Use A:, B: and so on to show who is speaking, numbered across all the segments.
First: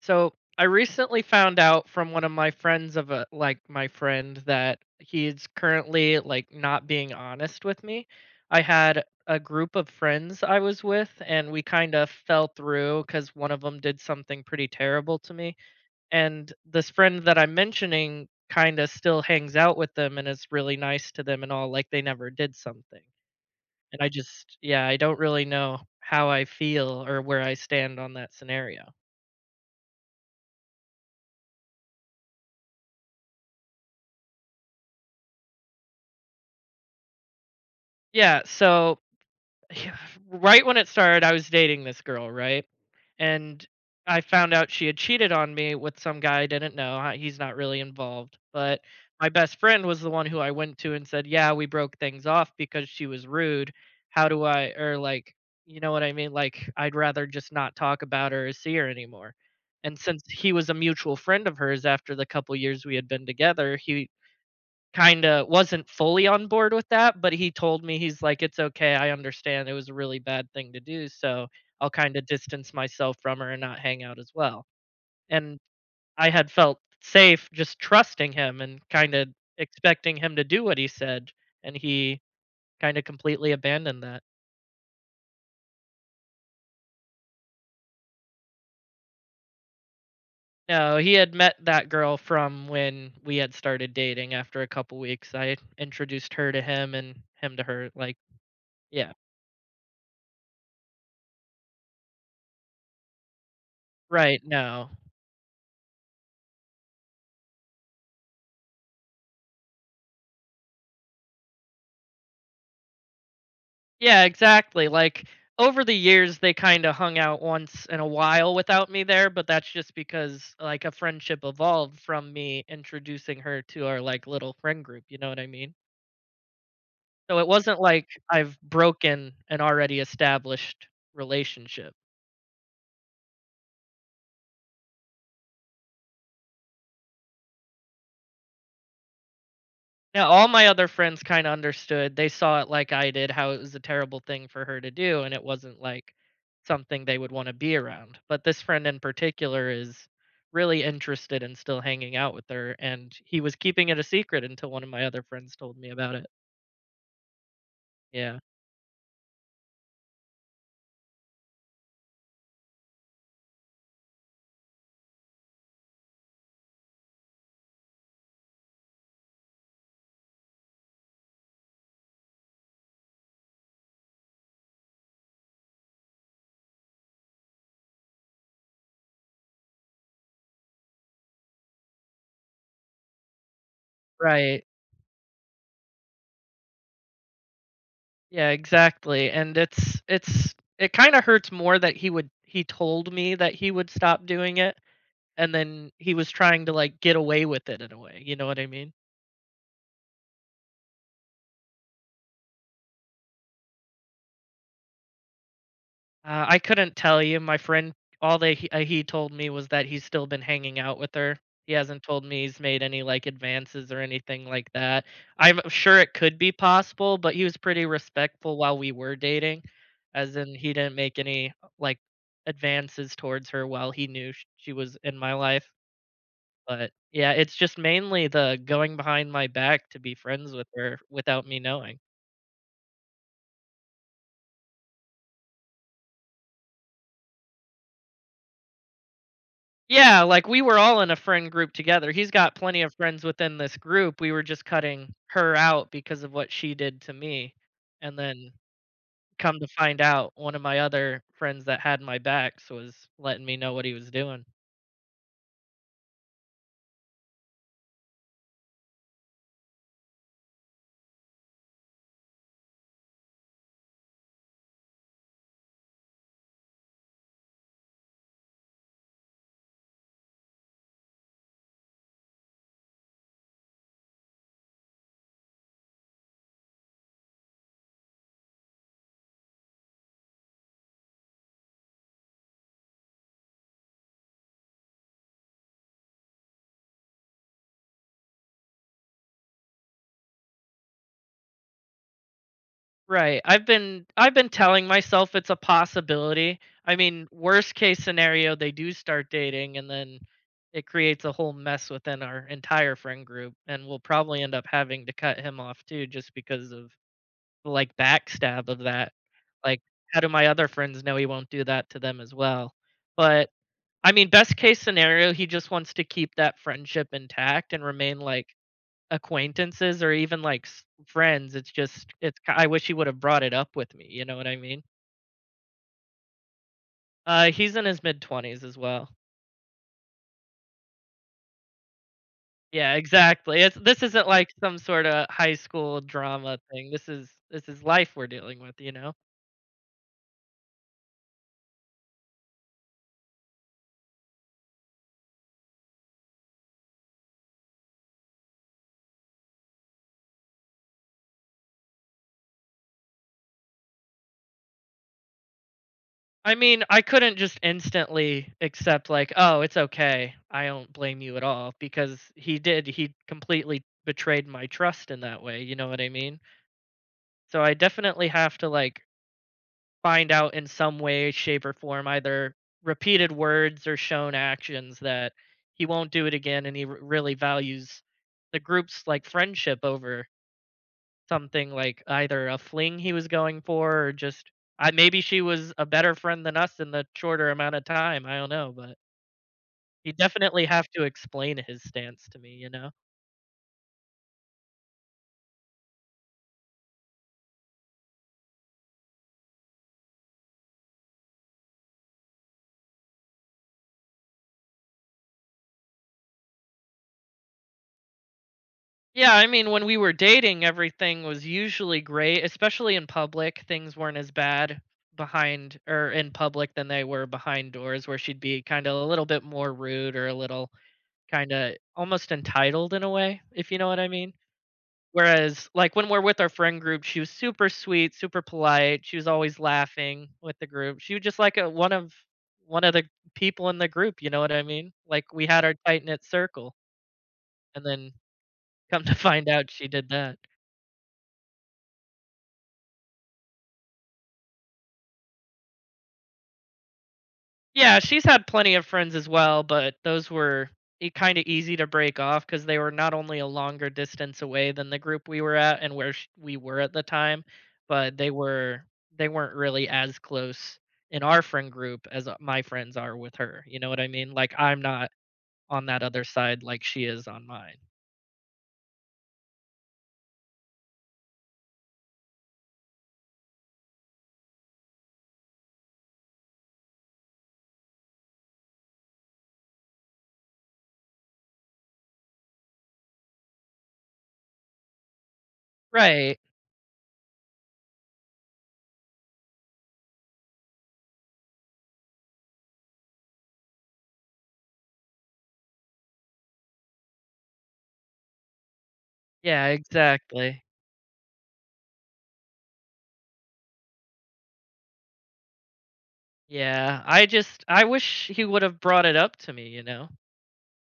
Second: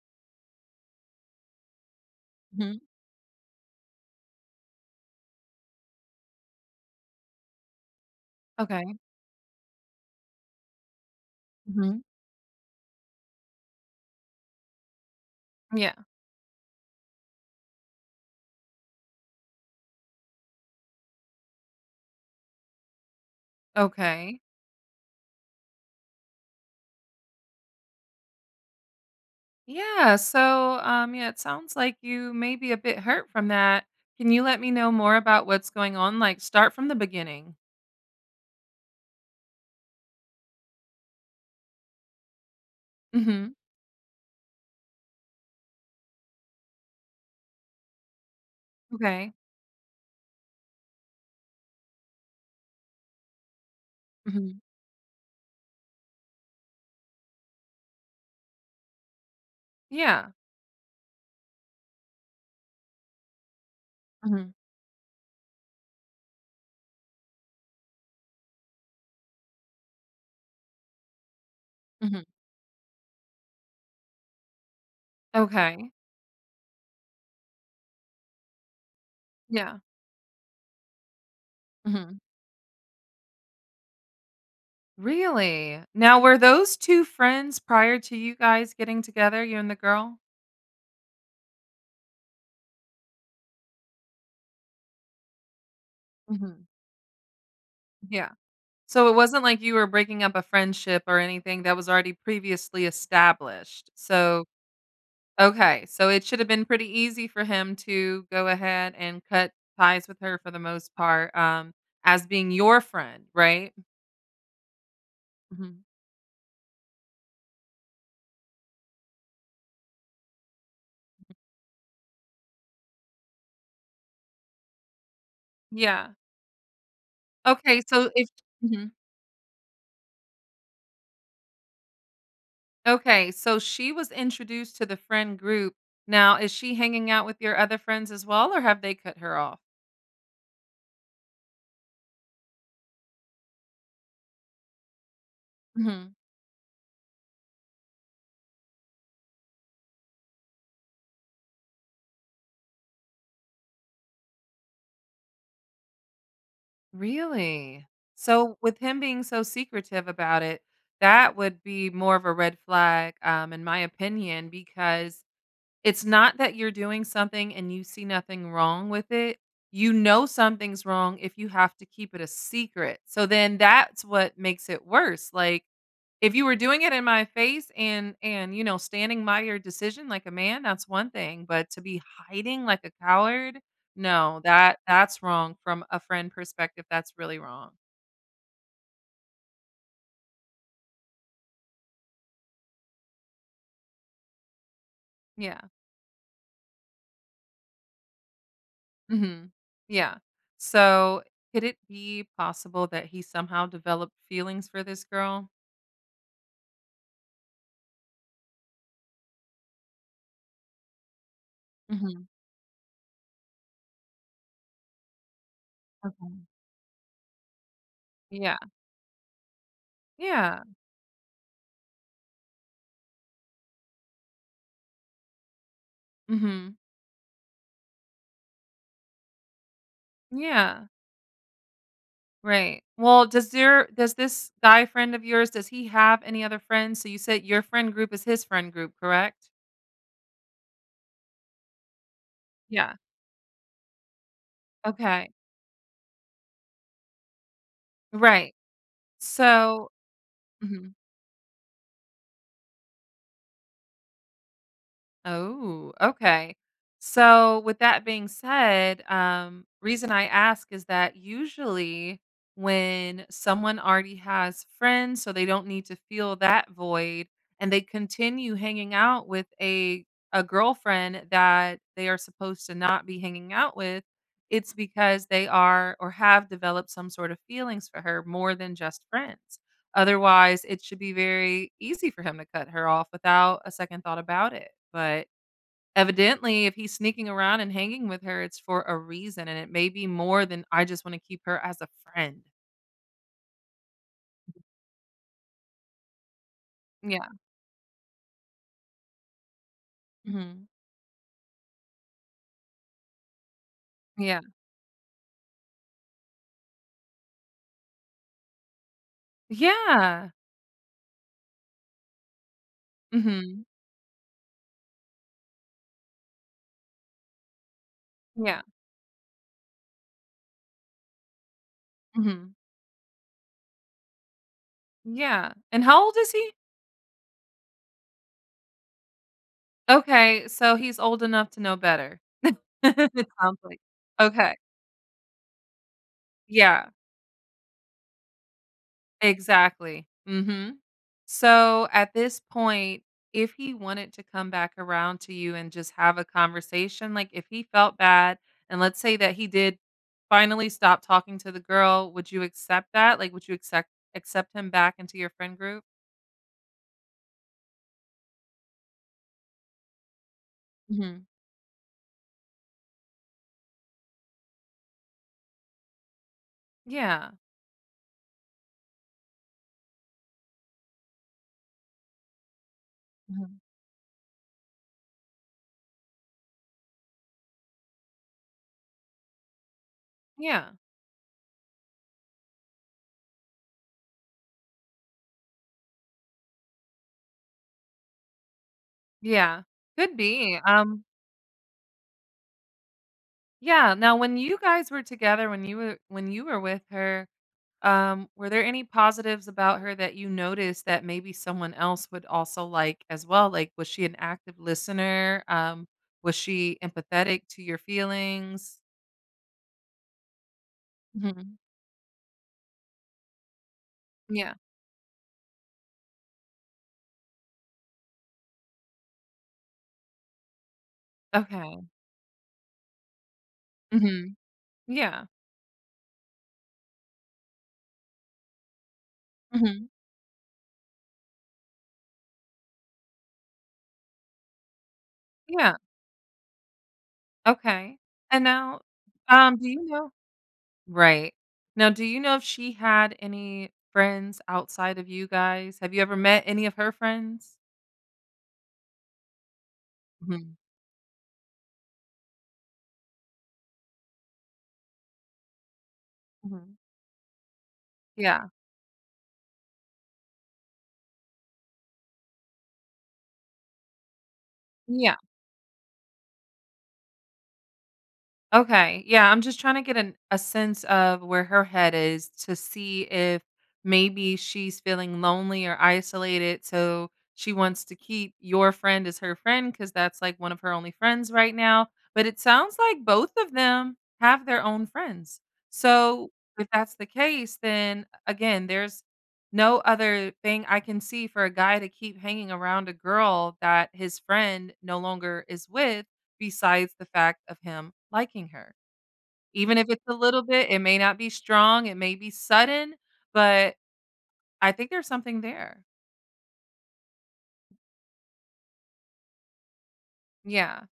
A: So I recently found out from one of my
B: Mhm.
A: friends of a like my friend that he's currently, like, not being honest with me. I
B: Okay.
A: had a group of friends I was with and we kind
B: Mhm.
A: of fell through cuz one of them did something pretty terrible to me,
B: Yeah.
A: and this friend that I'm mentioning kind of still hangs out with them and is really nice to them and all, like they never did something. And I
B: Okay.
A: just yeah, I don't really know how I feel or where I stand on that scenario.
B: Yeah. So, yeah, it sounds like you may be a bit hurt from that. Can you let me know more about what's going on? Like, start from the beginning.
A: Yeah, so right when it started, I was dating this girl, right?
B: Hmm.
A: And I found out she had cheated on me with some guy I didn't know. He's not really involved, but my
B: Okay.
A: best friend was the one who I went to and said, "Yeah, we broke things off because she was rude. How do
B: Hmm.
A: I, or like, you know what I mean? Like, I'd rather just not talk about her or see her anymore." And since
B: Yeah.
A: he was a mutual friend of hers after the couple years we had been together, he
B: Hmm.
A: kinda wasn't fully on board with that, but he told me, he's like, "It's okay, I understand it was a really bad thing to do, so I'll kinda
B: Hmm.
A: distance myself from her and not hang out as well." And
B: Okay.
A: I had felt safe just trusting him and kinda
B: Yeah.
A: expecting him to do what he said, and
B: Hmm.
A: he kinda completely abandoned that.
B: Really? Now, were those two friends prior to you guys getting together, you and the girl?
A: No, he had met that girl from when we had started dating. After a couple weeks, I introduced her to
B: Hmm.
A: him and him to her, like,
B: Yeah. So
A: yeah.
B: it wasn't like you were breaking up a friendship or anything that was already previously established.
A: Right,
B: So
A: no.
B: okay, so it should have been pretty easy for him to go ahead and cut ties with her for the most part, as being your friend, right?
A: Yeah, exactly. Like,
B: Mhm.
A: over the years, they kind of hung out once in a while without me there, but that's just because, like, a friendship evolved from me introducing her to our like little friend group. You know what I mean?
B: Yeah.
A: So it
B: Okay,
A: wasn't like
B: so if.
A: I've
B: Mhm.
A: broken an already established relationship.
B: Okay, so she was introduced to the friend group. Now, is she hanging out with your other friends as well, or have they cut her off?
A: Now, all my other friends kind of understood. They saw it like I did, how it was a terrible thing for her to do, and it wasn't like
B: Mhm.
A: something they would want to be around. But this friend in particular is really interested in still hanging out with her, and he was keeping it a secret until one of my other friends told me about it.
B: Really?
A: Yeah.
B: So, with him being so secretive about it, that would be more of a red flag, in my opinion, because it's not that you're doing something and you see nothing wrong with it. You know something's wrong if you have to keep it a secret. So then that's what makes it worse. Like if you were doing it in my face and standing by your decision like a man, that's one thing, but to be hiding like a coward, no,
A: Right.
B: that's wrong from a friend perspective. That's really wrong.
A: Yeah, exactly. And it's it kind of hurts more that he told me that he would stop doing it, and
B: Yeah.
A: then he was trying to like get away with it in a way, you know what I mean?
B: Mhm. Yeah. So could it be possible that he somehow developed feelings for this girl?
A: I couldn't tell you, my friend. All that he told me was that he's still been hanging out with her. He hasn't told
B: Mm-hmm.
A: me he's made any, like, advances or anything like that. I'm sure it could
B: Okay.
A: be possible, but he was pretty
B: Yeah.
A: respectful while we were dating, as in
B: Yeah.
A: he didn't make any, like, advances towards her while he knew sh she was in my life.
B: Mhm.
A: But, yeah, it's just mainly the going behind my back to be friends with
B: Yeah.
A: her without me knowing.
B: Right. Well, does this guy friend of yours, does he have any other friends? So you said your friend group is his friend group, correct?
A: Yeah, like, we were all in a friend group together. He's got plenty of
B: Yeah.
A: friends within this group. We were just cutting
B: Okay.
A: her out because of what she did to me. And then,
B: Right.
A: come to
B: So
A: find out, one of my
B: mhm.
A: other friends that had my backs was letting me know what he was doing.
B: Oh, okay. So, with that being said, reason I ask is that usually when someone already has friends, so they don't need to feel that void, and they continue hanging out with a girlfriend that they are supposed to not be hanging out with, it's because they are or have developed some sort of feelings for her more than just friends. Otherwise, it should be very easy for him to cut her off without a second thought about it, but evidently, if he's sneaking around and hanging with her, it's for a reason, and it may be more than, "I just wanna keep her as a friend."
A: Right. I've been telling myself it's a possibility. I
B: Yeah,
A: mean, worst case scenario, they do start dating and then
B: mhm,
A: it creates a whole mess within our entire friend group, and we'll
B: yeah.
A: probably end up having to cut him off too just because of, like, backstab of that. Like, how do
B: Yeah.
A: my other friends know he won't do that to them as well? But,
B: Mhm.
A: I mean, best case scenario, he just wants to keep that friendship intact and remain, like,
B: Yeah,
A: acquaintances or even, like, s friends. It's just it's ki
B: mhm.
A: I wish he would've brought it up with me, you know what I mean?
B: Yeah, and how old is he?
A: He's in his mid-20s as well.
B: Okay, so he's old enough to know better.
A: Yeah,
B: It sounds
A: exactly. It's
B: like
A: this isn't like
B: okay,
A: some sorta high school drama
B: yeah,
A: thing. This is life we're dealing with, you know?
B: exactly, mhm. So at this point, if he wanted to come back around to you and just have a conversation, like if he felt bad, and let's say that he did finally stop talking to the girl, would you accept that? Like, would you accept accept him back into your friend group?
A: I mean, I couldn't just instantly accept like, "Oh, it's okay. I don't blame
B: Mhm.
A: you at all," because he completely betrayed my trust in that way, you know what I mean?
B: Yeah.
A: So I definitely have to, like, find out in some way, shape, or form, either repeated
B: Mhm.
A: words or shown actions that he won't do it again, and he r really values the group's, like, friendship over
B: Yeah.
A: something like either a fling he was going for or just, I maybe she was a better friend than us in the shorter amount of time, I don't know, but
B: Yeah.
A: you
B: Could be.
A: definitely have to explain his stance to me, you know?
B: Yeah, now when you were with her, were there any positives about her that you noticed that maybe someone else would also like as well? Like, was she an active listener? Was she empathetic to your feelings?
A: Yeah, I mean, when we were dating, everything was
B: Mhm.
A: usually great, especially in public. Things weren't as
B: Yeah.
A: bad behind or in public than they were behind doors, where she'd be kind of a little bit more rude or a little kind of
B: Okay.
A: almost entitled in a way, if you know what I mean.
B: Hmm. Yeah.
A: Whereas, like, when we're with our friend group, she was super sweet, super polite, she was always
B: Hmm.
A: laughing with the group. She was just like a one of the people in the group, you know what I mean? Like, we had our
B: Yeah.
A: tight-knit circle, and
B: Okay.
A: then,
B: And now,
A: come to find
B: do
A: out
B: you
A: she did
B: know?
A: that.
B: Right. Now, do you know if she had any friends outside of you guys? Have you ever met any of her friends?
A: Yeah, she's had plenty of friends as well, but those
B: Hmm.
A: were kind of easy to break off because they were not only a longer distance away than the group we were at, and where we
B: Hmm.
A: were at the time, but
B: Yeah.
A: they weren't really as close in our friend group as my friends are with her. You know what I mean? Like, I'm not
B: Yeah.
A: on that other side like she is on mine.
B: Okay. Yeah, I'm just trying to get a sense of where her head is to see if maybe she's feeling lonely or isolated. So she wants to keep your friend as her friend because that's like one of her only friends right now. But it sounds like both of them have their own friends. So
A: Right.
B: if that's the case, then again, there's no other thing I can see for a guy to keep hanging around a girl that his friend no longer is with besides the fact of him liking her.
A: Yeah,
B: Even if it's a little
A: exactly.
B: bit, it may not be strong, it may be sudden, but I think there's something there.
A: Yeah, I wish he would have brought it up to me, you know.
B: Yeah.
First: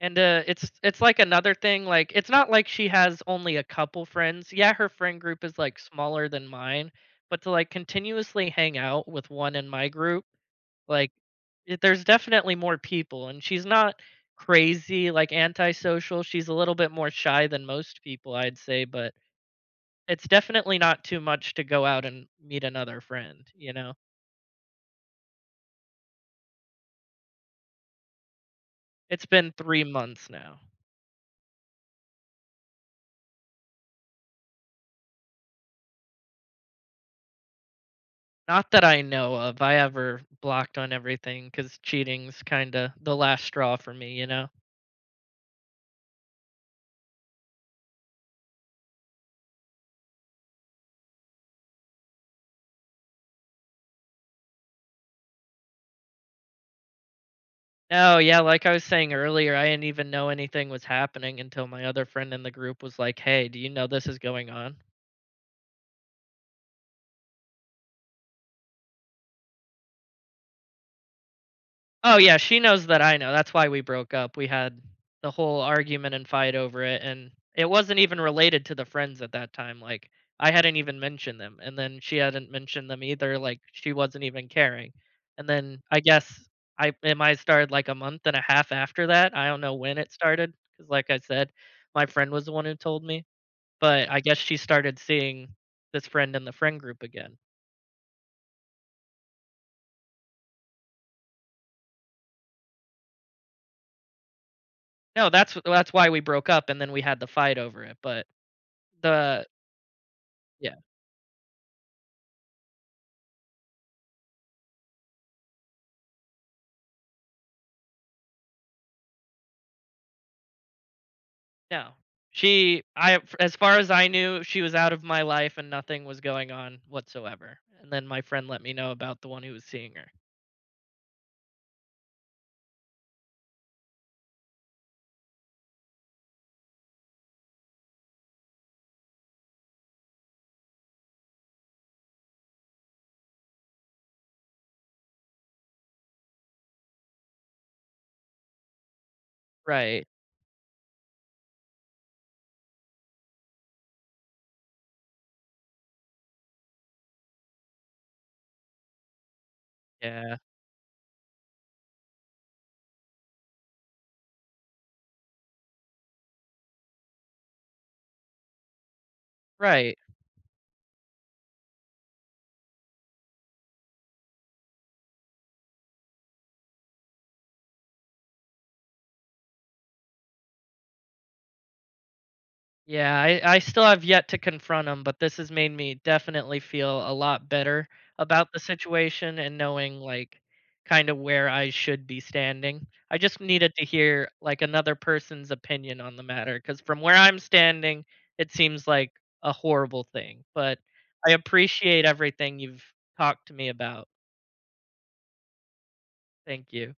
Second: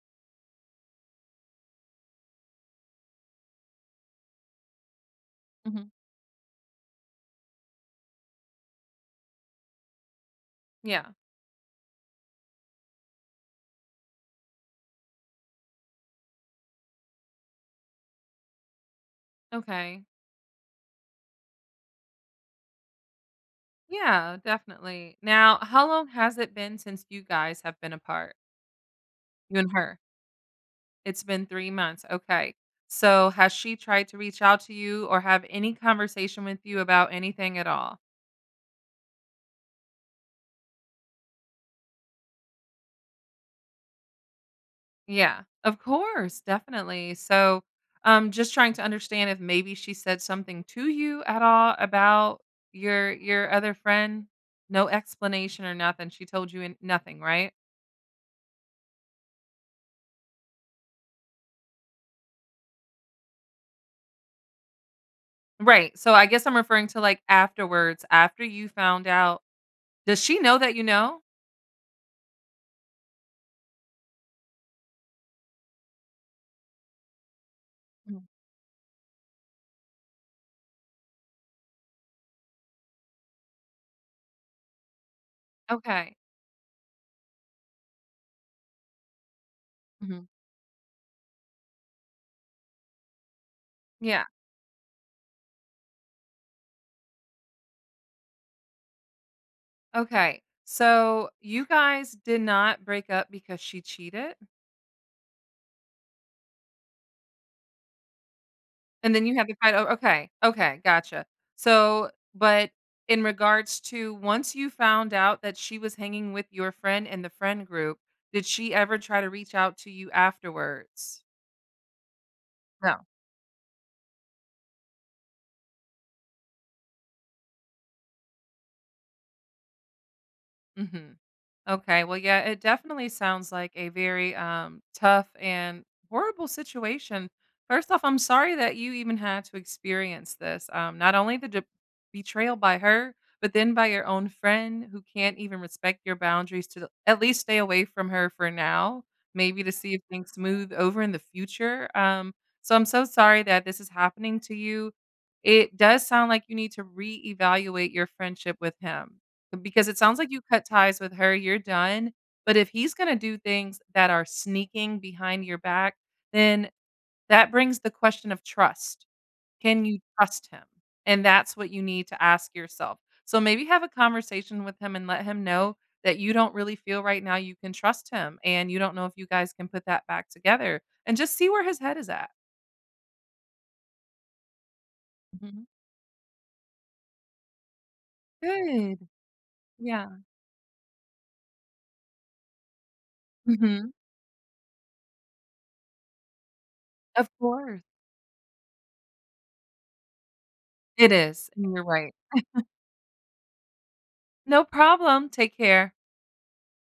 A: And, it's like another thing, like, it's not like she has only a couple friends. Yeah, her friend group is, like,
B: Mhm.
A: smaller than mine, but to, like, continuously hang out with one in my group,
B: Yeah.
A: like, it there's definitely more people, and she's not crazy, like, antisocial. She's a little bit more shy than most people, I'd say, but
B: Okay.
A: it's definitely not too much to go out and meet another friend, you know?
B: Yeah, definitely. Now, how long has it been since you guys have been apart?
A: It's been
B: You and
A: 3
B: her?
A: months now.
B: It's been 3 months. Okay. So, has she tried to reach out to you or have any conversation with you about anything at all?
A: Not that I know of. I ever blocked on everything because cheating's kinda the last straw for me, you know?
B: Yeah, of course, definitely. So, just trying to understand if maybe she said something to you at all about your other friend. No explanation or nothing. She told you in nothing, right?
A: No, yeah, like I was saying earlier, I didn't even know anything was happening until my other friend in the group was like, "Hey, do you know this is going on?"
B: Right. So I guess I'm referring to like afterwards, after you found out. Does she know that you know?
A: Oh yeah, she knows that I know. That's why we broke up. We had the whole argument and fight over it, and it wasn't even
B: Mhm.
A: related to the friends at that time. Like, I hadn't even mentioned them, and then she hadn't mentioned them either. Like, she wasn't even caring. And then I
B: Okay.
A: guess, I, it might have started like a month and a half after that. I don't know when it
B: Mhm.
A: started because like I said, my friend was the one who told me. But I
B: Yeah.
A: guess she started seeing this friend in the friend group again.
B: Okay. So you guys did not break up because she cheated?
A: No, that's why we broke up, and then we had the fight over it. But
B: And then you
A: the,
B: had the fight o okay,
A: yeah.
B: okay, gotcha. So, but in regards to once you found out that she was hanging with your friend in the friend group, did she ever try to reach out to you afterwards?
A: No. She
B: No,
A: I, as far as I knew, she was out of my life and nothing was going on whatsoever, and then my friend let me know about the one who was seeing her.
B: mhm. Okay. Well, yeah, it definitely sounds like a very tough and horrible situation. First off, I'm sorry that you even had to experience this. Not only the betrayal by her, but then by your own friend who can't even respect your boundaries to at least stay away from her for now, maybe to see if
A: Right.
B: things smooth over in the future. So I'm so sorry that this is happening to you. It does sound like you need to reevaluate your friendship with him because it sounds like
A: Yeah.
B: you cut ties with her, you're done, but if he's gonna do things that are sneaking behind your back, then that brings the question of trust. Can you
A: Right.
B: trust him? And that's what you need to ask yourself. So maybe have a conversation with him and let him know that you don't really feel right now you can trust him, and you don't know if you guys can put that back together, and just see where his head is at.
A: Yeah, I still have yet to confront him, but this has
B: Mhm.
A: made me definitely feel a lot better about the
B: Good.
A: situation and knowing,
B: Yeah.
A: like, kind of where I should be standing. I just needed to
B: Mhm.
A: hear like another person's opinion on the matter because from where
B: Of
A: I'm
B: course.
A: standing, it seems like a horrible thing. But
B: It
A: I
B: is, and you're
A: appreciate
B: right.
A: everything you've talked to me about.
B: No problem. Take care.
A: Thank you.